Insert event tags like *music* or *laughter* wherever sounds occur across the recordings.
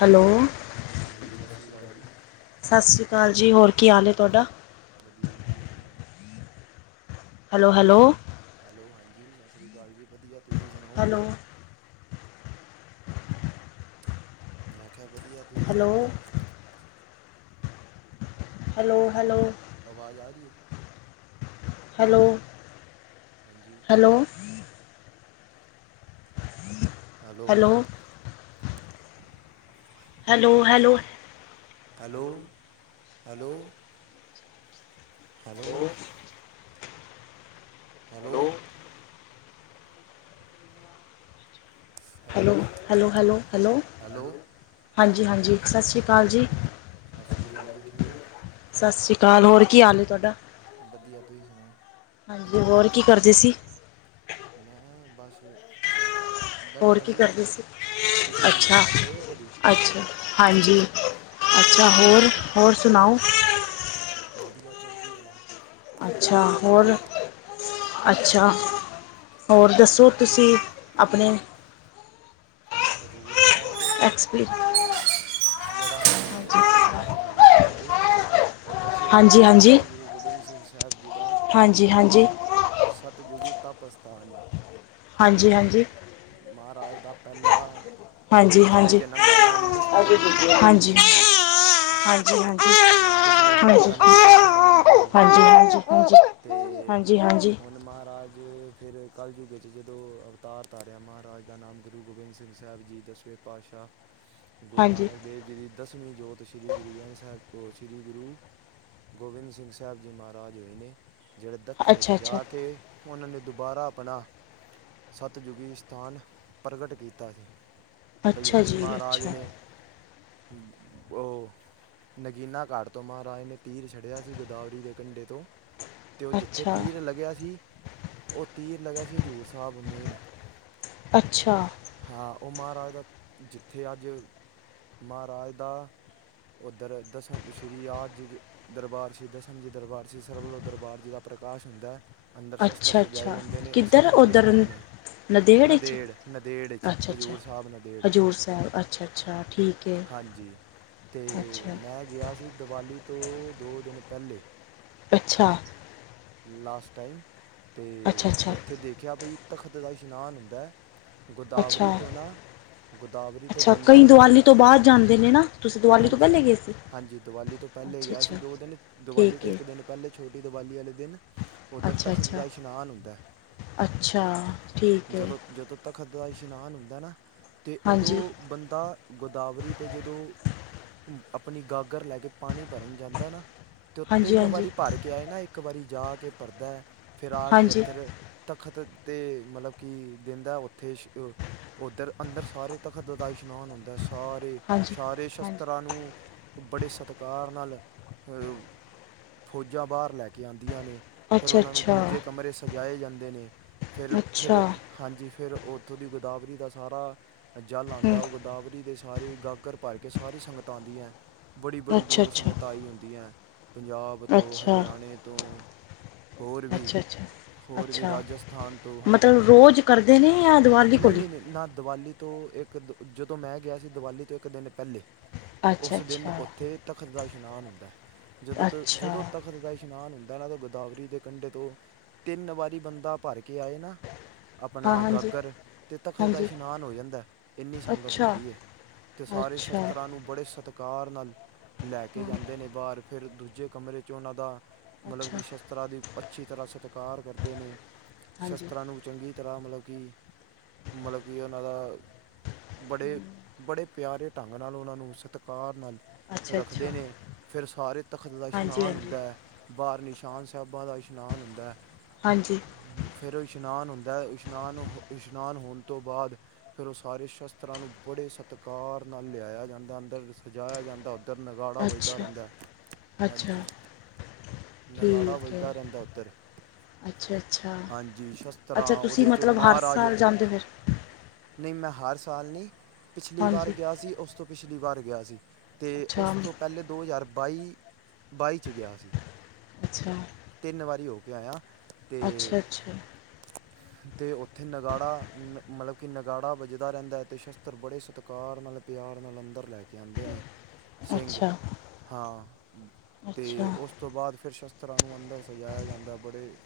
Hello, ਹਾਂਜੀ ਸਤਿ ਸ਼੍ਰੀ ਅਕਾਲ ਜੀ ਸਤਿ ਸ਼੍ਰੀ ਅਕਾਲ ਜੀ ਹੋਰ ਕੀ ਹਾਲ ਏ ਤੁਹਾਡਾ ਵਧੀਆ ਜੀ ਤੁਸੀਂ ਸੁਣਾਓ। ਹੈਲੋ-ਹੈਲੋ, ਹੈਲੋ, ਹਾਂਜੀ ਸਤਿ ਸ਼੍ਰੀ ਅਕਾਲ ਜੀ ਵਧੀਆ ਤੁਸੀਂ ਸੁਣਾਓ। ਹੈਲੋ ਮੈਂ ਕਿਹਾ ਵਧੀਆ ਹੈਲੋ ਤੁਸੀਂ ਹੈਲੋ ਸੁਣਾਓ। ਹੈਲੋ-ਹੈਲੋ, ਆਵਾਜ਼ ਆ ਰਹੀ ਆ। ਹੈਲੋ, ਹਾਂਜੀ, hello, hello, hello hello, hello hello, hello, hello, hello hello hello, hello hello hello ਹਾਂਜੀ-ਹਾਂਜੀ ਸਤਿ ਸ਼੍ਰੀ ਅਕਾਲ ਜੀ। ਸਤਿ ਸ਼੍ਰੀ ਅਕਾਲ ਜੀ, ਠੀਕ ਓ ਸਤਿ ਸ਼੍ਰੀ ਅਕਾਲ ਹੋਰ ਕੀ ਹਾਲ ਹੈ ਤੁਹਾਡਾ ਵਧੀਆ ਤੁਸੀਂ ਸੁਣਾਓ। ਹਾਂਜੀ, ਹੋਰ ਕੀ ਕਰਦੇ ਸੀ। ਮੈਂ ਬਸ ਹੋਰ ਕੀ ਕਰਦੇ ਸੀ, ਤੁਸੀਂ ਹਜ਼ੂਰ ਅੱਛਾ। ਸਾਹਿਬ ਗਏ ਹੋ ਕਦੀ ਅੱਛਾ ਹਾਂਜੀ ਅੱਛਾ ਹਾਂਜੀ ਹੋਰ ਹੋਰ ਸੁਣਾਓ? *inaudible* ਵਧੀਆ ਚੜ੍ਹਦੀ ਕਲਾ। ਹਜ਼ੂਰ ਅੱਛਾ ਸਾਹਿਬ ਗਏ ਹੋਰ ਹੋ ਅੱਛਾ, ਹੋਰ ਹਜ਼ੂਰ ਦੱਸੋ ਤੁਸੀਂ? ਆਪਣੇ ਹਜ਼ੂਰ ਸਾਹਿਬ। ਐਕਸਪੀ *inaudible* ਜਿਹੜਾ ਹਜ਼ੂਰ ਸਾਹਿਬ ਏ। ਉਹ ਦਸਵੇਂ ਹਾਂਜੀ ਪਾਤਸ਼ਾਹ ਹਾਂਜੀ ਸ਼੍ਰੀ ਗੁਰੂ ਗੋਬਿੰਦ ਸਿੰਘ ਸਾਹਿਬ ਜੀ ਦਾ ਹਾਂਜੀ ਹਾਂਜੀ ਹਾਂਜੀ ਸਤਯੁਗੀ ਤਪ ਅਸਥਾਨ ਏ। ਹਾਂਜੀ-ਹਾਂਜੀ, ਮਹਾਰਾਜ ਦਾ ਪਹਿਲਾ ਹਾਂਜੀ ਹਾਂਜੀ ਪਿਛਲੇ ਹਾਂਜੀ ਜਨਮ ਦਾ ਨਾਮ ਦੁਸ਼ਟ ਦਮਨ ਹਾਂਜੀ ਜੀ ਸੀ। ਪਿਛਲੇ ਜਨਮ ਦਾ ਨਾਮ ਦੁਸ਼ਟ *inaudible* ਅਤੇ ਹਾਂਜੀ ਹਾਂਜੀ ਹੁਣ ਮਹਾਰਾਜ ਫਿਰ ਕੱਲ੍ਹ ਯੁੱਗੇ 'ਚ ਜਦੋਂ ਅਵਤਾਰ ਧਾਰਿਆ ਮਹਾਰਾਜ ਦਾ ਨਾਮ ਗੁਰੂ ਗੋਬਿੰਦ ਸਿੰਘ ਸਾਹਿਬ ਜੀ ਦਸਵੇਂ ਪਾਤਸ਼ਾਹ ਗੁਰੂ ਹਾਂਜੀ ਨਾਨਕ ਦੇਵ ਜੀ ਦੀ ਦਸਵੀਂ ਜੋਤ ਸ੍ਰੀ ਗੁਰੂ ਗ੍ਰੰਥ ਸਾਹਿਬ ਉਹ ਸ਼੍ਰੀ ਗੁਰੂ ਗੋਬਿੰਦ ਸਿੰਘ ਸਾਹਿਬ ਜੀ ਮਹਾਰਾਜ ਹੋਏ ਨੇ ਜਿਹੜੇ ਦੱਖਣ ਚ ਅੱਛਾ ਅੱਛਾ ਜਾ ਕੇ ਉਹਨਾਂ ਨੇ ਦੁਬਾਰਾ ਆਪਣਾ ਸਤਿਯੁਗੀ ਸਥਾਨ ਪ੍ਰਗਟ ਕੀਤਾ ਸੀ। ਬਾਈ ਅੱਛਾ ਇੱਥੇ ਜੀ ਮਹਾਰਾਜ ਅੱਛਾ ਨੇ ਉਹ ਨਗੀਨਾ ਘਾਟ ਤੋਂ ਮਹਾਰਾਜ ਨੇ ਤੀਰ ਛੱੜਿਆ ਸੀ, ਗੋਦਾਵਰੀ ਦੇ ਕੰੰਢੇ ਤੋਂ ਅਤੇ ਉਹ ਜਿੱਥੇ ਅੱਛਾ ਤੀਰ ਲੱਗਿਆ ਸੀ, ਉਹ ਤੀਰ ਲੱਗਿਆ ਸੀ, ਹਜ਼ੂਰ ਸਾਹਿਬ ਮੇਨ ਅੱਛਾ ਹਾਂ ਉਹ ਮਹਾਰਾਜ ਦਾ ਜਿੱਥੇ ਅੱਜ ਮਹਾਰਾਜ ਦਾ ਦਰ ਦਸਮ ਸ਼੍ਰੀ ਆਦ ਜੀ ਦਰਬਾਰ ਸ਼੍ਰੀ ਦਸਮਝੀ ਦਰਬਾਰ ਸ਼੍ਰੀ ਸਰਵ ਵਲੋਂ ਦਰਬਾਰ ਜੀ ਦਾ ਪ੍ਰਕਾਸ਼ ਕੀਤਾ ਅੰਦਰ ਸ਼ਸਤਰ ਅੱਛਾ ਸਜਾਏ ਅੱਛਾ ਜਾਂਦੇ ਨੇ, ਉਹ ਕਿੱਧਰ ਸਤਯੁਗ ਉੱਧਰ ਸਥਾਨ ਹੈ ਨੰਦੇੜ 'ਚ ਨਦੇੜ-ਨਦੇੜ 'ਚ ਅੱਛਾ ਅੱਛਾ ਹਜ਼ੂਰ ਸਾਹਿਬ ਨਦੇੜ ਹਜ਼ੂਰ ਸਾਹਿਬ ਅੱਛਾ ਅੱਛਾ ਠੀਕ ਹੈ ਹਾਂਜੀ ਤੇ ਅੱਛਾ ਮੈਂ ਗਿਆ ਸੀ, ਦੀਵਾਲੀ ਤੋਂ ਦੋ ਦਿਨ ਪਹਿਲੇ ਅੱਛਾ ਲਾਸਟ ਟਾਈਮ ਤੇ ਅੱਛਾ ਅੱਛਾ ਅੱਛਾ ਉੱਥੇ ਦੇਖਿਆ ਬਈ ਤਖਤ ਦਾ ਇਸ਼ਨਾਨ ਹੁੰਦਾ ਹੈ, ਗੋਦਾਵਰੀ ਅੱਛਾ ਤੋਂ ਨਾ ਗੋਦਾਵਰੀ ਤੋਂ ਅੱਛਾ ਕਈ ਬੰਦਾ ਦੀਵਾਲੀ ਤੋਂ ਬਾਅਦ ਜਾਂਦੇ ਨੇ ਨਾ ਤੁਸੀਂ ਦੀਵਾਲੀ ਤੋਂ ਪਹਿਲੇ ਗਏ ਸੀ ਹਾਂਜੀ-ਹਾਂਜੀ-ਹਾਂਜੀ ਦੀਵਾਲੀ ਤੋਂ ਪਹਿਲੇ ਅੱਛਾ ਗਿਆ ਸੀ, ਅੱਛਾ ਦੋ ਦਿਨ ਦਿਵਾਲੀ ਠੀਕ ਤੋਂ ਹੈ ਇੱਕ ਦਿਨ ਪਹਿਲੇ ਛੋਟੀ ਦਿਵਾਲੀ ਵਾਲੇ ਦਿਨ ਉੱਧਰ ਅੱਛਾ ਤਖ਼ਤ ਅੱਛਾ ਦਾ ਇਸ਼ਨਾਨ ਹੁੰਦਾ ਅੱਛਾ ਠੀਕ ਹੈ ਜਦੋਂ ਜਦੋਂ ਤਖ਼ਤ ਦਾ ਇਸ਼ਨਾਨ ਹੁੰਦਾ ਨਾ, ਤੇ ਉਦੋਂ ਹਾਂਜੀ ਬੰਦਾ ਗੋਦਾਵਰੀ 'ਤੇ ਜਦੋਂ ਆਪਣੀ ਗਾਗਰ ਲੈ ਕੇ ਪਾਣੀ ਭਰਨ ਜਾਂਦਾ ਨਾ ਅਤੇ ਉਹ ਹਾਂਜੀ ਤਿੰਨ ਹਾਂਜੀ ਵਾਰੀ ਭਰ ਕੇ ਆਏ ਨਾ, ਇੱਕ ਵਾਰੀ ਜਾ ਕੇ ਭਰਦਾ ਫਿਰ ਆ ਕੇ ਹਾਂਜੀ ਇੱਥਰ ਤਖਤ ਤੇ ਮਤਲਬ ਕਿ ਦਿੰਦਾ ਉੱਥੇ ਔ ਉੱਧਰ ਅੰਦਰ ਸਾਰੇ ਤਖ਼ਤ ਦਾ ਹੀ ਇਸ਼ਨਾਨ ਹੁੰਦਾ ਸਾਰੇ ਹਾਂਜੀ ਸਾਰੇ ਹਾਂਜੀ ਸ਼ਸਤਰਾਂ ਨੂੰ ਬੜੇ ਸਤਿਕਾਰ ਨਾਲ ਅਹ ਫੌਜਾਂ ਬਾਹਰ ਲੈ ਕੇ ਆਉਂਦੀਆਂ ਨੇ, ਫਿਰ ਅੱਛਾ ਉਹਨਾਂ ਨੂੰ ਅੱਛਾ ਦੂਜੇ ਕਮਰੇ ਸਜਾਏ ਜਾਂਦੇ ਨੇ ਅੱਛਾ ਫਿਰ-ਫਿਰ ਹਾਂਜੀ ਫਿਰ ਉੱਥੋਂ ਦੀ ਗੋਦਾਵਰੀ ਦਾ ਸਾਰਾ ਜਲ ਹੂੰ ਆਉਦਾ, ਉਹ ਗੋਦਾਵਰੀ ਦੇ ਸਾਰੇ ਗਾਗਰ ਭਰ ਕੇ ਸਾਰੀ ਸੰਗਤ ਆਉਂਦੀ ਹੈ ਬੜੀ-ਬੜੀ ਅੱਛਾ ਦੂਰੋਂ ਸੰਗਤਾਂ ਆਈ ਹੂੰਦੀ ਹੈ, ਪੰਜਾਬ ਅੱਛਾ ਤੋਂ ਅੱਛਾ ਹਰਿਆਣੇ ਤੋਂ ਹੋਰ ਵੀ ਅੱਛਾ ਅੱਛਾ ਹੋਰ ਵੀ ਅੱਛਾ ਰਾਜਸਥਾਨ ਤੋਂ ਹਾਂਜੀ, ਮਤਲਬ ਰੋਜ਼ ਕਰਦੇ ਨੇ ਜਾਂ ਦੀਵਾਲੀ ਕੋਲ ਹੀ ਨਹੀਂ-ਨਹੀਂ-ਨਹੀਂ, ਨਾ ਦੀਵਾਲੀ ਤੋਂ ਇੱਕ ਦ! ਜਦੋਂ ਮੈਂ ਗਿਆ ਸੀ ਦੀਵਾਲੀ ਤੋਂ ਇੱਕ ਦਿਨ ਪਹਿਲੇ, ਅੱਛਾ ਉਸ ਦਿਨ ਅੱਛਾ ਉੱਥੇ? ਤਖ਼ਤ ਦਾ ਇਸ਼ਨਾਨ ਹੁੰਦਾ ਹੈ। ਜਦੋਂ ਤੱਕ? ਅੱਛਾ ਤਖਤ ਦਾ ਇਸ਼ਨਾਨ ਹੁੰਦਾ ਹੈ। ਗੋਦਾਵਰੀ ਦੇ ਕੰਢੇ ਤੋਂ ਤਿੰਨ ਵਾਰੀ ਬੰਦਾ ਭਰ ਕੇ ਆਏ ਨਾ? ਹਾਂ ਆਪਣਾ ਹਾਂਜੀ ਗਾਗਰ, ਤੇ ਤਖਤ ਦਾ ਹਾਂਜੀ ਇਸ਼ਨਾਨ ਹੋ ਜਾਂਦਾ। ਇੰਨੀ ਸੰਗਤ ਅੱਛਾ ਹੁੰਦੀ ਹੈ। ਅਤੇ ਸਾਰੇ ਅੱਛਾ ਸ਼ਸਤਰਾਂ ਨੂੰ ਬੜੇ ਸਤਿਕਾਰ ਨਾਲ ਲੈ ਕੇ ਹੂੰ ਜਾਂਦੇ, ਨੇ ਬਾਹਰ ਫਿਰ ਦੂਜੇ ਕਮਰੇ 'ਚ ਉਹਨਾਂ ਦਾ ਮਤਲਬ ਅੱਛਾ ਕਿ, ਸ਼ਸਤਰਾਂ ਦੀ ਅੱਛੀ ਤਰ੍ਹਾਂ ਸਤਿਕਾਰ ਕਰਦੇ ਨੇ ਹਾਂਜੀ ਸ਼ਸਤਰਾਂ ਨੂੰ ਚੰਗੀ ਤਰ੍ਹਾਂ, ਮਤਲਬ ਕਿ, ਮਤਲਬ ਕਿ ਉਹਨਾਂ ਦਾ- ਬੜੇ -ਬੜੇ ਪਿਆਰੇ ਢੰਗ ਨਾਲ ਉਹਨਾਂ ਨੂੰ ਸਤਿਕਾਰ ਨਾਲ, ਅੱਛਾ ਰੱਖਦੇ ਅੱਛਾ ਨੇ ਫਿਰ ਸਾਰੇ ਤਖ਼ਤ ਦਾ। ਹਾਂਜੀ ਹਾਂਜੀ ਬਾਰ ਨਿਸ਼ਾਨ ਸਾਹਿਬਾਂ ਦਾ ਇਸ਼ਨਾਨ ਹੁੰਦਾ ਹੈ। ਹਾਂਜੀ। ਫਿਰ ਉਹ ਇਸ਼ਨਾਨ ਹੁੰਦਾ ਹੈ। ਇਸ਼ਨਾਨ ਹੋ, ਇਸ਼ਨਾਨ ਹੋਣ, ਤੋਂ ਬਾਅਦ? ਫਿਰ ਉਹ ਸਾਰੇ ਸ਼ਸਤਰਾਂ ਨੂੰ- ਬੜੇ ਸਤਿਕਾਰ ਨਾਲ ਲਿਆਇਆ ਜਾਂਦਾ, ਅੰਦਰ ਸਜਾਇਆ ਜਾਂਦਾ। ਅੰਦਰ ਨਗਾੜਾ ਵਜਦਾ ਅੱਛਾ ਰਹਿੰਦਾ ਹੈ। ਅੱਛਾ! ਹਾਂਜੀ ਨਗਾੜਾ ਠੀਕ ਹੈ ਵੱਜਦਾ ਰਹਿੰਦਾ ਓਧਰ। ਅੱਛਾ ਅੱਛਾ ਹਾਂਜੀ, ਸ਼ਸਤਰਾਂ ਅੱਛਾ ਤੁਸੀਂ ਉਹਦੇ 'ਚ ਮਤਲਬ ਹਰ ਮਹਾਰਾਜ- ਸਾਲ ਜਾਂਦੇ ਫਿਰ ਨਹੀਂ ਮੈਂ ਹਰ ਸਾਲ ਨਹੀਂ? ਪਿਛਲੀ ਵਾਰ ਹਾਂਜੀ ਗਿਆ ਸੀ, ਉਸ ਤੋਂ ਪਿਛਲੀ ਵਾਰ ਗਿਆ ਸੀ। ਤੇ ਅੱਛਾ ਉਸ ਤੋਂ ਪਹਿਲੇ, ਦੋ ਹਜ਼ਾਰ ਬਾਈ- ਬਾਈ 'ਚ ਗਿਆ ਸੀ। ਅੱਛਾ। ਤਿੰਨ ਵਾਰੀ ਹੋ ਕੇ ਆਇਆ। ਅਤੇ ਅੱਛਾ-ਅੱਛਾ। *unintelligible* ਤੇ ਉੱਥੇ ਨਗਾੜਾ, ਨ ਮਤਲਬ ਕਿ ਨਗਾੜਾ ਵੱਜਦਾ ਰਹਿੰਦਾ, ਤੇ ਸ਼ਸਤਰ ਬੜੇ ਸਤਿਕਾਰ ਨਾਲ? ਪਿਆਰ ਨਾਲ ਅੰਦਰ ਲੈ ਕੇ ਆਉਂਦੇ ਨੇ। ਸਿੰਘ, ਅੱਛਾ ਹਾਂ ਤੇ ਅੱਛਾ ਉਸ- ਉਸ ਤੋਂ ਬਾਅਦ- ਫਿਰ ਸ਼ਸਤਰਾਂ ਨੂੰ, ਅੰਦਰ ਸਜਾਇਆ ਜਾਂਦਾ। ਬੜੇ?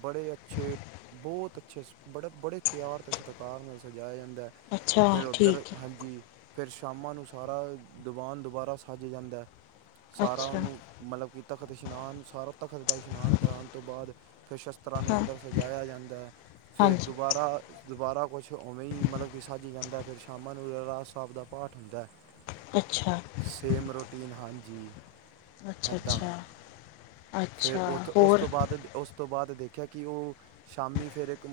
ਬੜੇ ਅੱਛੇ, ਬਹੁਤ ਅੱਛੇ, ਬੜੇ ਪਿਆਰ, ਤੇ ਸਤਿਕਾਰ ਨਾਲ ਸਜਾਇਆ ਜਾਂਦਾ ਹੈ। ਅੱਛਾ ਫਿਰ ਉੱਧਰ! ਠੀਕ ਹਾਂਜੀ ਫਿਰ ਸ਼ਾਮਾਂ ਨੂੰ, ਸਾਰਾ ਦੀਵਾਨ ਦੁਬਾਰਾ ਸੱਜ ਜਾਂਦਾ। ਹੈ ਸਾਰਾ ਅੱਛਾ ਉਹਨੂੰ- ਮਤਲਬ ਕਿ ਤਖਤ ਇਸ਼ਨਾਨ- ਸਾਰਾ ਤਖ਼ਤ ਦਾ ਇਸ਼ਨਾਨ ਕਰਾਉਣ ਤੋਂ ਬਾਅਦ, ਫਿਰ ਸ਼ਸਤਰਾਂ ਨੂੰ ਹਾਂ ਅੰਦਰ? ਸਜਾਇਆ ਜਾਂਦਾ। ਫਿਰ ਹਾਂਜੀ ਦੁਬਾਰਾ, ਦੁਬਾਰਾ ਕੁਛ ਉਵੇਂ ਹੀ, ਮਤਲਬ ਕਿ ਸੱਜ ਜਾਂਦਾ, ਫਿਰ ਸ਼ਾਮਾਂ ਨੂੰ ਰਾਹਿਰਾਸ ਸਾਹਿਬ ਦਾ ਪਾਠ ਹੁੰਦਾ। ਹ *unintelligible* ਅੱਛਾ? ਸੇਮ ਰੋਟੀਨ, ਹਾਂਜੀ। ਅੱਛਾ ਏਦਾਂ। ਅੱਛਾ ਫਿਰ ਅੱਛਾ ਉਸ ਉਸ ਹੋਰ ਤੋਂ ਬਾਅਦ, ਉਸ ਤੋਂ ਬਾਅਦ ਦੇਖਿਆ ਕਿ ਉਹ। ਸ਼ਾਮੀ ਫਿਰ ਇੱਕ,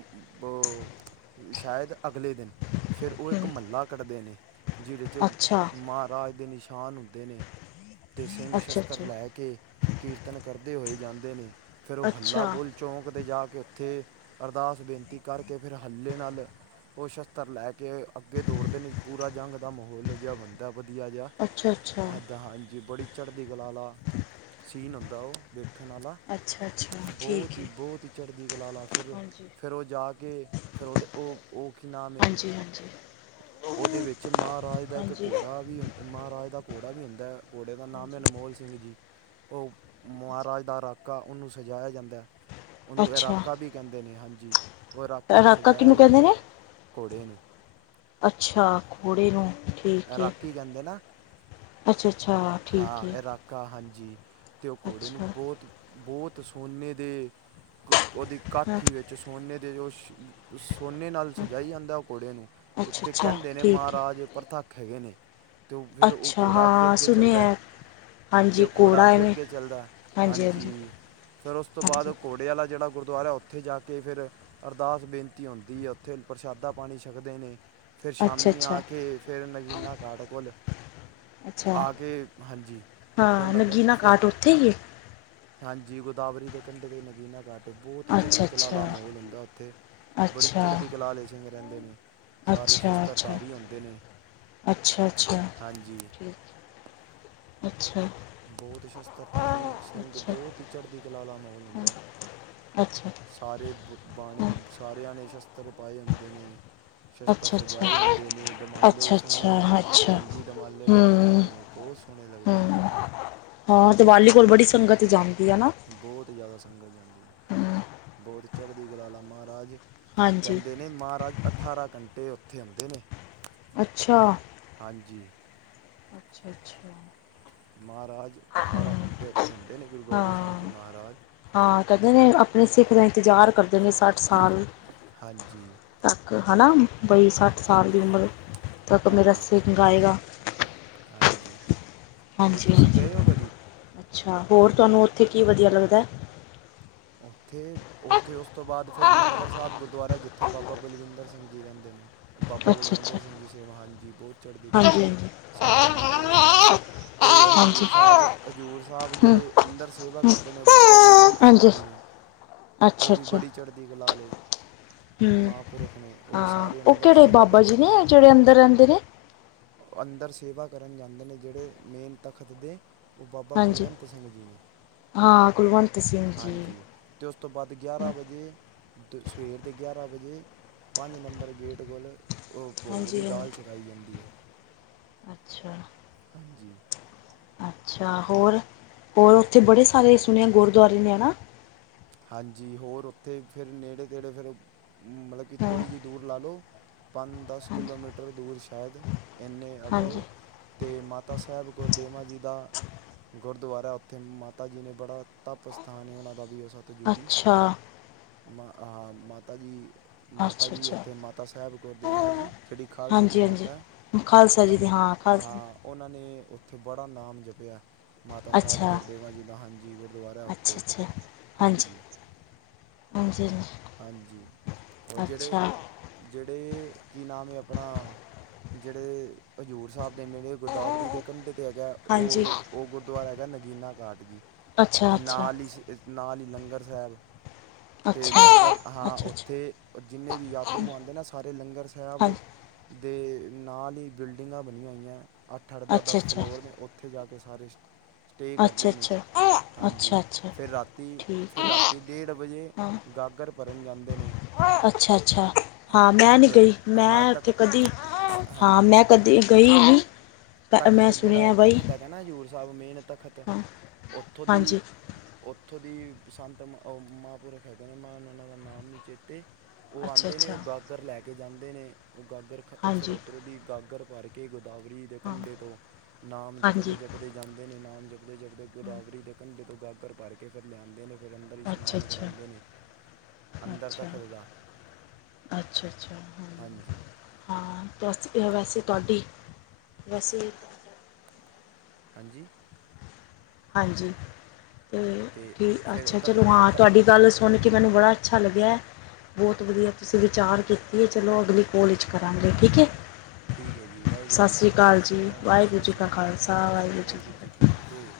ਸ਼ਾਇਦ ਅਗਲੇ ਦਿਨ, ਫਿਰ ਉਹ ਇੱਕ, ਹੂੰ ਮਹੱਲਾ ਕੱਢਦੇ ਨੇ। ਜਿਹਦੇ ਚ ਅੱਛਾ ਮਹਾਰਾਜ ਦੇ ਨਿਸ਼ਾਨ ਹੁੰਦੇ ਨੇ। ਤੇ ਸਿੰਘ ਅੱਛਾ ਸ਼ਸਤਰ ਅੱਛਾ ਐ ਕੇ ਕੀਰਤਨ ਕਰਦੇ ਹੋਏ ਜਾਂਦੇ ਨੇ। ਫਿਰ ਉਹ ਹੱਲਾ ਅੱਛਾ ਬੋਲ- ਚੌਂਕ 'ਤੇ ਜਾ ਕੇ, ਉੱਥੇ ਅਰਦਾਸ ਬੇਨਤੀ ਕਰਕੇ। ਫਿਰ ਹੱਲੇ ਨਾਲ, ਉਹ ਸ਼ਸਤਰ ਲੈ ਕੇ, ਅੱਗੇ ਦੌੜਦੇ ਨੇ। ਪੂਰਾ ਜੰਗ ਦਾ ਮਾਹੌਲ ਜਿਹਾ ਬਣਦਾ ਵਧੀਆ ਜਿਹਾ। ਅੱਛਾ ਅੱਛਾ ਏਦਾਂ ਹਾਂਜੀ, ਬੜੀ ਚੜ੍ਹਦੀ ਕਲਾ ਵਾਲਾ ਸੀਨ ਹੁੰਦਾ। ਉਹ ਵੇਖਣ ਵਾਲਾ। ਅੱਛਾ ਅੱਛਾ ਬਹੁਤ ਠੀਕ ਹੀ- ਹੈ ਬਹੁਤ ਹੀ ਚੜ੍ਹਦੀ ਕਲਾ ਲਾ, ਫਿਰ- ਹਾਂਜੀ ਫਿਰ ਉਹ ਜਾ ਕੇ, ਫਿਰ ਉਹਦੇ ਉਹ ਕੀ ਨਾਮ ਹੈ। ਹਾਂਜੀ ਹਾਂਜੀ ਉਹਦੇ ਵਿੱਚ ਮਹਾਰਾਜ ਦਾ ਇੱਕ ਹਾਂਜੀ ਘੋੜਾ ਵੀੁੰ, ਮਹਾਰਾਜ ਦਾ ਘੋੜਾ ਵੀ ਹੁੰਦਾ ਹੈ। ਘੋੜੇ ਦਾ ਨਾਮ, ਹਾਂਜੀ ਅਨਮੋਲ ਸਿੰਘ ਜੀ। ਉਹ ਅੱਛਾ ਮਹਾਰਾਜ ਦਾ ਰਾਕਾ, ਉਹਨੂੰ ਸਜਾਇਆ ਜਾਂਦਾ ਹੈ। ਉਹਨੂੰ ਅੱਛਾ ਇਰਾਕਾ ਵੀ ਕਹਿੰਦੇ ਨੇ। ਹਾਂਜੀ- ਉਹ ਇਰਾਕੇ ਨੂੰ ਰਾਕਾ ਸਜਾਇਆ ਕਿਹਨੂੰ ਕਹਿੰਦੇ ਜਾਂਦਾ। ਨੇ ਘੋੜੇ ਨੂੰ, ਅੱਛਾ ਘੋੜੇ ਨੂੰ ਠੀਕ ਹੈ ਇਲਾਕੀ ਕਹਿੰਦੇ ਨਾ ਅੱਛਾ ਅੱਛਾ ਠੀਕ ਹਾਂ ਏ ਇਹ ਰਾਕਾ ਹਾਂਜੀ ਤੇ ਉਹ ਘੋੜੇ ਨੂੰ ਅੱਛਾ ਬਹੁਤ ਬਹੁਤ ਸੋਨੇ ਦੇ ਕ ਉਹਦੀ ਹਾਂ ਕਾਠੀ ਵਿੱਚ ਚ ਸੋਨੇ ਦੇ ਜੋ ਸੋਨੇ ਨਾਲ ਹਾਂ ਸਜਾਈ ਜਾਂਦਾ ਉਹ ਘੋੜੇ ਨੂੰ ਅੱਛਾ ਉੱਤੇ ਅੱਛਾ ਕਹਿੰਦੇ ਨੇ ਠੀਕ ਏ ਮਹਾਰਾਜ ਪ੍ਰਥੱਕ ਹੈਗੇ ਨੇ ਤੇ ਉਹ ਫੇਰ ਉਹ ਅੱਛਾ ਘੋੜਾ ਅੱਗੇ ਹਾਂ ਅੱਗੇ ਚੱਲਦਾ ਸੁਣਿਆ ਤੇ ਹਾਂਜੀ ਓ ਘੌੜਾ ਘੋੜਾ ਅੱਗੇ- ਐਵੇਂ ਅੱਗੇ ਚੱਲਦਾ। ਹਾਂਜੀ ਫਿਰ ਉਸ ਤੋਂ ਹਾਂਜੀ ਬਾਅਦ, ਘੋੜੇ ਵਾਲਾ ਜੇੜਾ ਗੁਰਦੁਆਰਾ ਹੈ। ਉਥੇ? ਉੱਥੇ ਜਾ ਕੇ ਫੇਰ ਅਰਦਾਸ ਬੇਨਤੀ ਹੁੰਦੀ ਹੈ ਉੱਥੇ ਪ੍ਰਸ਼ਾਦਾ ਪਾਣੀ ਛਕਦੇ ਨੇ ਫਿਰ ਅੱਛਾ ਸ਼ਾਮੀ ਆ ਅੱਛਾ ਕੇ ਫਿਰ ਨਗੀਨਾ ਘਾਟ ਕੋਲ ਅੱਛਾ ਆ ਕੇ ਹਾਂਜੀ ਫਿਰ ਹਾਂ ਉਹਨਾਂ ਨਗੀਨਾ ਫਿਰ ਘਾਟ *unintelligible* ਉੱਥੇ ਹੀ ਏ ਹਾਂਜੀ ਗੋਦਾਵਰੀ ਦੇ ਕੰੰਢੇ ' ਨਗੀਨਾ ਘਾਟ ਬਹੁਤ ਅੱਛਾ ਚੜ੍ਹਦੀ ਕਲਾ ਅੱਛਾ ਆਲਾ ਮਾਹੌਲ ਹੁੰਦਾ ਉੱਥੇ ਬੜੀ ਚੜ੍ਹਦੀ ਕਲਾ ਆਲੇ ਸਿੰਘ ਰਹਿੰਦੇ ਨੇ ਸਾਰੇ ਅੱਛਾ ਸ਼ਸਤਰ ਧਾਰੀ ਹੁੰਦੇ ਨੇ ਅੱਛਾ ਅੱਛਾ ਹਾਂਜੀ ਅੱਛਾ ਬਹੁਤ ਸ਼ਸਤਰ ਧਾਰੀ ਸਿੰਘ ਅੱਛਾ ਬਹੁਤ ਹੀ ਚੜ੍ਹਦੀ ਕਲਾ ਆਲਾ ਮਾਹੌਲ ਹੁੰਦਾ ਅੱਛਾ ਅੱਛਾ ਸਾਰੇ ਬ ਬਾਣੇ, ਸਾਰਿਆਂ ਨੇ ਸ਼ਸਤਰ ਪਾਏ ਹੁੰਦੇ ਨੇ। ਸ਼ਸਤਰ ਅੱਛਾ ਅੱਛਾ ਸਜਾਏ ਹੁੰਦੇ ਨੇ, ਦਮਾਲੇ ਅੱਛਾ ਅੱਛਾ ਸੋਹਣੇ ਅੱਛਾ ਜੰਗੀ ਦਮਾਲੇ ਬੰਨੇ ਹੂੰ ਹੁੰਦੇ ਨੇ, ਬਹੁਤ ਸੋਹਣੇ ਲੱਗਦੇ ਹੂੰ ਨੇ। ਹਾਂ, ਹਾਂਜੀ ਦੀਵਾਲੀ ਕੋਲ ਬੜੀ ਸੰਗਤ ਜਾਂਦੀ ਏ ਨਾ ਬਹੁਤ ਜ਼ਿਆਦਾ ਸੰਗਤ ਜਾਂਦੀ, ਬਹੁਤ ਚੜ੍ਹਦੀ ਕਲਾ ਮਹਾਰਾਜ ਹਾਂਜੀ ਕਹਿੰਦੇ ਨੇ ਮਹਾਰਾਜ ਅਠਾਰਾਂ ਘੰਟੇ ਉੱਥੇ ਹੁੰਦੇ ਨੇ। ਅੱਛਾ ਹਾਂਜੀ ਅੱਛਾ-ਅੱਛਾ ਮਹਾਰਾਜ ਅਠਾਰਾਂ ਘੰਟੇ ਉੱਥੇ ਹੁੰਦੇ ਨੇ ਗੁਰੂ ਗੋਬਿੰਦ ਸਿੰਘ ਜੀ ਹਾਂ ਮਹਾਰਾਜ ਹਾਂ ਕਹਿੰਦੇ ਨੇ, ਆਪਣੇ ਸਿੱਖ ਦਾ ਇੰਤਜ਼ਾਰ ਕਰਦੇ ਨੇ ਸੱਠ ਸਾਲ ਹਾਂਜੀ ਤੱਕ ਹਨਾ, ਬਈ ਸੱਠ ਸਾਲ ਦੀ ਉਮਰ ਤੱਕ ਮੇਰਾ ਹਾਂਜੀ ਸਿੰਘ ਆਏਗਾ ਹਾਂਜੀ ਤੇ ਤੁਸੀਂ ਹਾਂਜੀ-ਹਾਂਜੀ ਗਏ ਹੋ ਕਦੀ ਅੱਛਾ ਹੋਰ ਤੁਹਾਨੂੰ ਉੱਥੇ ਕੀ ਵਧੀਆ ਲੱਗਦਾ। ਉੱਥੇ ਉੱਥੇ ਉਸ ਤੋਂ ਬਾਅਦ ਫੇਰ ਲੰਗਰ ਸਾਹਿਬ ਗੁਰਦੁਆਰਾ ਜਿੱਥੇ ਬਾਬਾ ਬਲਵਿੰਦਰ ਸਿੰਘ ਜੀ ਰਹਿੰਦੇ ਨੇ। ਬਾਬਾ ਅੱਛਾ ਅੱਛਾ ਬਲਵਿੰਦਰ ਸਿੰਘ ਜੀ, ਹਾਂਜੀ ਬਹੁਤ ਚੜ੍ਹਦੀ ਕਲਾ ਹਾਂਜੀ ਆਲੇ ਹਾਂਜੀ ਸੰਤ ਮਹਾਂਪੁਰਸ਼ ਨੇ ਤੇ ਹਾਂਜੀ ਹਜ਼ੂਰ ਸਾਹਿਬ ਹਜ਼ੂਰ ਸਾਹਿਬ ਜਿਹੜੇ ਅੰਦਰ ਸੇਵਾ ਕਰਦੇ ਨੇ ਉਹ ਬਾਬਾ ਕੁਲਵੰਤ ਸਿੰਘ ਹਾਂਜੀ ਜੀ ਨੇ। ਉਹ ਅੱਛਾ ਵੀ ਬੜੀ ਚੜ੍ਹਦੀ ਕਲਾ ਆਲੇ ਹੁ ਹਾਂ, ਉਹ ਅੰਦਰ ਕਿਹੜੇ ਸੇਵਾ ਬਾਬਾ ਕਰਦੇ ਜੀ ਨੇ ਜਿਹੜੇ ਅੰਦਰ ਰਹਿੰਦੇ ਨੇ ਉਹ ਅੰਦਰ ਸੇਵਾ ਕਰਨ ਜਾਂਦੇ ਨੇ ਜਿਹੜੇ ਮੇਨ ਤਖ਼ਤ ਦੇ ਉਹ ਬਾਬਾ ਹਾਂਜੀ ਕੁਲਵੰਤ ਸਿੰਘ ਜੀ ਨੇ। ਹਾਂ ਕੁਲਵੰਤ ਸਿੰਘ ਜੀ ਹਾਂਜੀ ਤੇ ਉਸ ਤੋਂ ਬਾਅਦ ਗਿਆਰਾਂ ਵਜੇ ਦ ਸਵੇਰ ਦੇ ਗਿਆਰ੍ਹਾਂ ਵਜੇ ਪੰਜ ਨੰਬਰ ਗੇਟ ਕੋਲ ਉਹ ਭੋਗ ਦੀ ਹਾਂਜੀ ਦਾਲ ਹਾਂਜੀ। ਛਕਾਈ ਜਾਂਦੀ ਏ ਅੱਛਾ ਹਾਂਜੀ ਅੱਛਾ ਹੋਰ, ਹੋਰ ਉੱਥੇ ਬੜੇ ਸਾਰੇ ਸੁਣਿਆ ਗੁਰਦੁਆਰੇ ਨੇ ਨਾ। ਹਾਂਜੀ ਹੋਰ ਉੱਥੇ ਫੇਰ ਨੇੜੇ-ਤੇੜੇ ਫਿਰ ਮਤਲਬ ਕਿ ਹਾਂ ਥੋੜ੍ਹੀ ਜਿਹੀ ਦੂਰ ਲਾ ਲਉ ਪੰਜ-ਦਸ ਹਾਂਜੀ ਕਿਲੋਮੀਟਰ ਦੂਰ ਸ਼ਾਇਦ ਏਨੇ ਹਾਂਜੀ ਅਬਵ ਤੇ ਮਾਤਾ ਸਾਹਿਬ ਕੌਰ ਦੇਵਾ ਜੀ ਦਾ ਗੁਰਦੁਆਰਾ ਉੱਥੇ ਮਾਤਾ ਜੀ ਨੇ ਬੜਾ ਤੱਪ ਸਥਾਨ ਏ, ਉਹਨਾਂ ਦਾ ਵੀ ਉਸ ਤ ਜੁਗੀ ਅੱਛਾ ਮ ਮਾਤਾ ਜੀ ਮਾਤਾ ਅੱਛਾ ਜੀ ਅੱਛਾ ਉੱਥੇ ਮਾਤਾ ਸਾਹਿਬ ਕੌਰ ਦੇਵਾਂ ਜੀ ਜਿਹੜੀ ਖਾਲਸੇ ਦੀ ਹਾਂਜੀ ਹਾਂਜੀ। ਮਾਤਾ ਏ ਖਾਲਸਾ ਜੀ ਦੀ ਹਾਂ, ਖਾਲਸਾ ਜੀ ਉਹਨਾਂ ਨੇ ਉੱਥੇ ਬੜਾ ਨਾਮ ਜਪਿਆ ਮਾਤਾ ਸਾਹਿਬ ਅੱਛਾ ਕੌਰ ਦੇਵਾਂ ਜੀ ਦਾ ਹਾਂਜੀ ਗੁਰੂਦੁਆਰਾ ਅੱਛਾ ਉੱਥੇ। ਅੱਛਾ ਹਾਂਜੀ, ਹਾਂਜੀ, ਹਾਂਜੀ। ਹਾਂਜੀ, ਔਰ ਜਿਹੜੇ ਅੱਛਾ ਜਿਹੜੇ ਕੀ ਨਾਮ ਹੈ ਆਪਣਾ ਜਿੜੇ ਹਜ਼ੂਰ ਸਾਹਿਬ ਦੇ ਨੇੜੇ ਗੋਦਾਵਰੀ ਦੇ ਕੰੰਢੇ 'ਤੇ ਹੈਗੈ। ਹਾਂਜੀ ਉਹ ਉਹ ਗੁਰੂਦੁਆਰਾ ਹੈਗਾ ਨਗੀਨਾ ਘਾਟ ਜੀ ਅੱਛਾ ਅਤੇ ਅੱਛਾ। ਨਾਲ ਹੀ ਨਾਲ ਹੀ ਲੰਗਰ ਸਾਹਿਬ। ਅਤੇ ਅੱਛਾ। ਲੰਗਰ ਹਾਂ ਅੱਛਾ ਅੱਛਾ ਉੱਥੇ ਜਿੰਨੇ ਵੀ ਯਾਤਰੂ ਆਉਂਦੇ ਨਾ ਸਾਰੇ ਲੰਗਰ ਸਾਹਿਬ। ਹਾਂਜੀ ਦੇ ਨਾਲ ਹੀ ਬਿਲਡਿੰਗਾਂ ਬਣੀਆਂ ਹੋਈਆਂ, ਅੱਠ-ਅੱਠ ਅੱਛਾ ਦਸ-ਦਸ ਅੱਛਾ ਫਲੋਰ ਨੇ ਉੱ ਉੱਥੇ ਜਾ ਕੇ ਸਾਰੇ ਸਟੇਅ ਕਰਦੇ ਅੱਛਾ ਨੇ। ਅੱਛਾ। ਹਾਂਜੀ। ਅੱਛਾ ਅੱਛਾ ਫਿਰ ਰਾਤੀ ਠੀਕ ਫਿਰ ਹੈ ਰਾਤੀ ਡੇਢ ਵਜੇ ਗਾਗਰ ਭਰਨ ਜਾਂਦੇ ਨੇ। ਅੱਛਾ-ਅੱਛਾ ਹਾਂ ਮੈਂ ਨੀ ਉਦੋਂ ਗਈ, ਹਾਂ ਮੈਂ ਉੱਥੇ ਤਖ਼ਤ ਕਦੀ ਹਾਂ ਹਾਂਜੀ ਮੈਂ ਕਦੇ ਗਈ ਨਹੀਂ ਮੈਂ ਸੁਣਿਆ ਭਾਈ। ਕਹਿੰਣਾ ਹਜ਼ੂਰ ਸਾਹਿਬ ਮੇਨ ਤਖਤ ਉੱਥੋਂ ਦੀ ਹਾਂਜੀ ਉੱਥੋਂ ਦੀ ਸੰੰਤ ਮਾਂ ਪੁਰਖ ਹੈਗੇ ਨੇ ਮਾਂ ਉਹਨਾਂ ਦਾ ਨਾਮ ਨਹੀਂ ਚੇਤੇ ਉਹ ਅੱਛਾ ਆਉਂਦੇ ਨੇ ਅੱਛਾ ਉਹ ਗਾਗਰ ਲੈ ਕੇ ਜਾਂਦੇ ਨੇ ਉਹ ਗਾਗਰ ਖਾ ਉਹ ਫਿਰ ਹਾਂਜੀ ਉੱਧਰੋਂ ਦੀ ਗਾਗਰ ਪਾਰ ਕੇ ਕੇ ਗੋਦਾਵਰੀ ਦੇ ਹਾਂ ਕੰੰਢੇ ਤੋਂ ਨਾਮ ਹਾਂਜੀ ਜਪਦੇ ਜਪਦੇ ਜਾਂਦੇ ਨੇ ਨਾਮ ਜਪਦੇ ਜਪਦੇ ਗੁਦਾਵਰੀ ਦੇ ਕੰੰਢੇ ਤੋਂ ਗਾਗਰ ਭਰ ਕੇ ਫਿਰ ਲਿਆਂਂਦੇ ਨੇ। ਫਿਰ ਅੰਦਰ ਹੀ ਅੱਛਾ ਇਸ਼ਨਾਨ ਅੱਛਾ ਕਰਾਉਂਦੇ ਨੇ ਅੰਦਰ ਅੱਛਾ ਤਖਤ ਦਾ। ਅੱਛਾ, ਅੱਛਾ, ਹਮ। ਹਾਂਜੀ ਹਾਂ ਤੁਸੀ ਵੈਸੇ ਤੁਹਾਡੀ ਵੈਸੇ ਹਾਂਜੀ। ਹਾਂਜੀ ਅਤੇ ਤੇ ਠੀ ਫਿਰ ਅੱਛਾ ਚਲੋ ਤਖਤ ਹਾਂ ਤ- ਤੁਹਾਡੀ ਗੱਲ ਸੁਣ ਕੇ ਮੈਨੂੰ ਬੜਾ ਅੱਛਾ ਲੱਗਿਆ। ਬਹੁਤ ਵਧੀਆ ਤੁਸੀਂ ਵਿਚਾਰ ਕੀਤੀ ਹੈ ਚਲੋ ਅਗਲੀ ਕੋਲ ਵਿਚ ਕਰਾਗੇ ਠੀਕ ਹੈ। ਠੀਕ ਹੈ ਜੀ ਵਾਹਿਗੁਰੂ ਸਤਿ ਜੀ ਸ਼੍ਰੀ ਕਾ ਅਕਾਲ ਜੀ ਖਾਲਸਾ ਵਾਹਿਗੁਰੂ ਸਤਿ ਜੀ ਕਾ ਸ਼੍ਰੀ ਆ ਕੇ ਖਾਲਸਾ ਵਾਹਿਗੁਰੂ ਫਤਿਹ ਜੀ ਕੀ ਫਤਿਹ।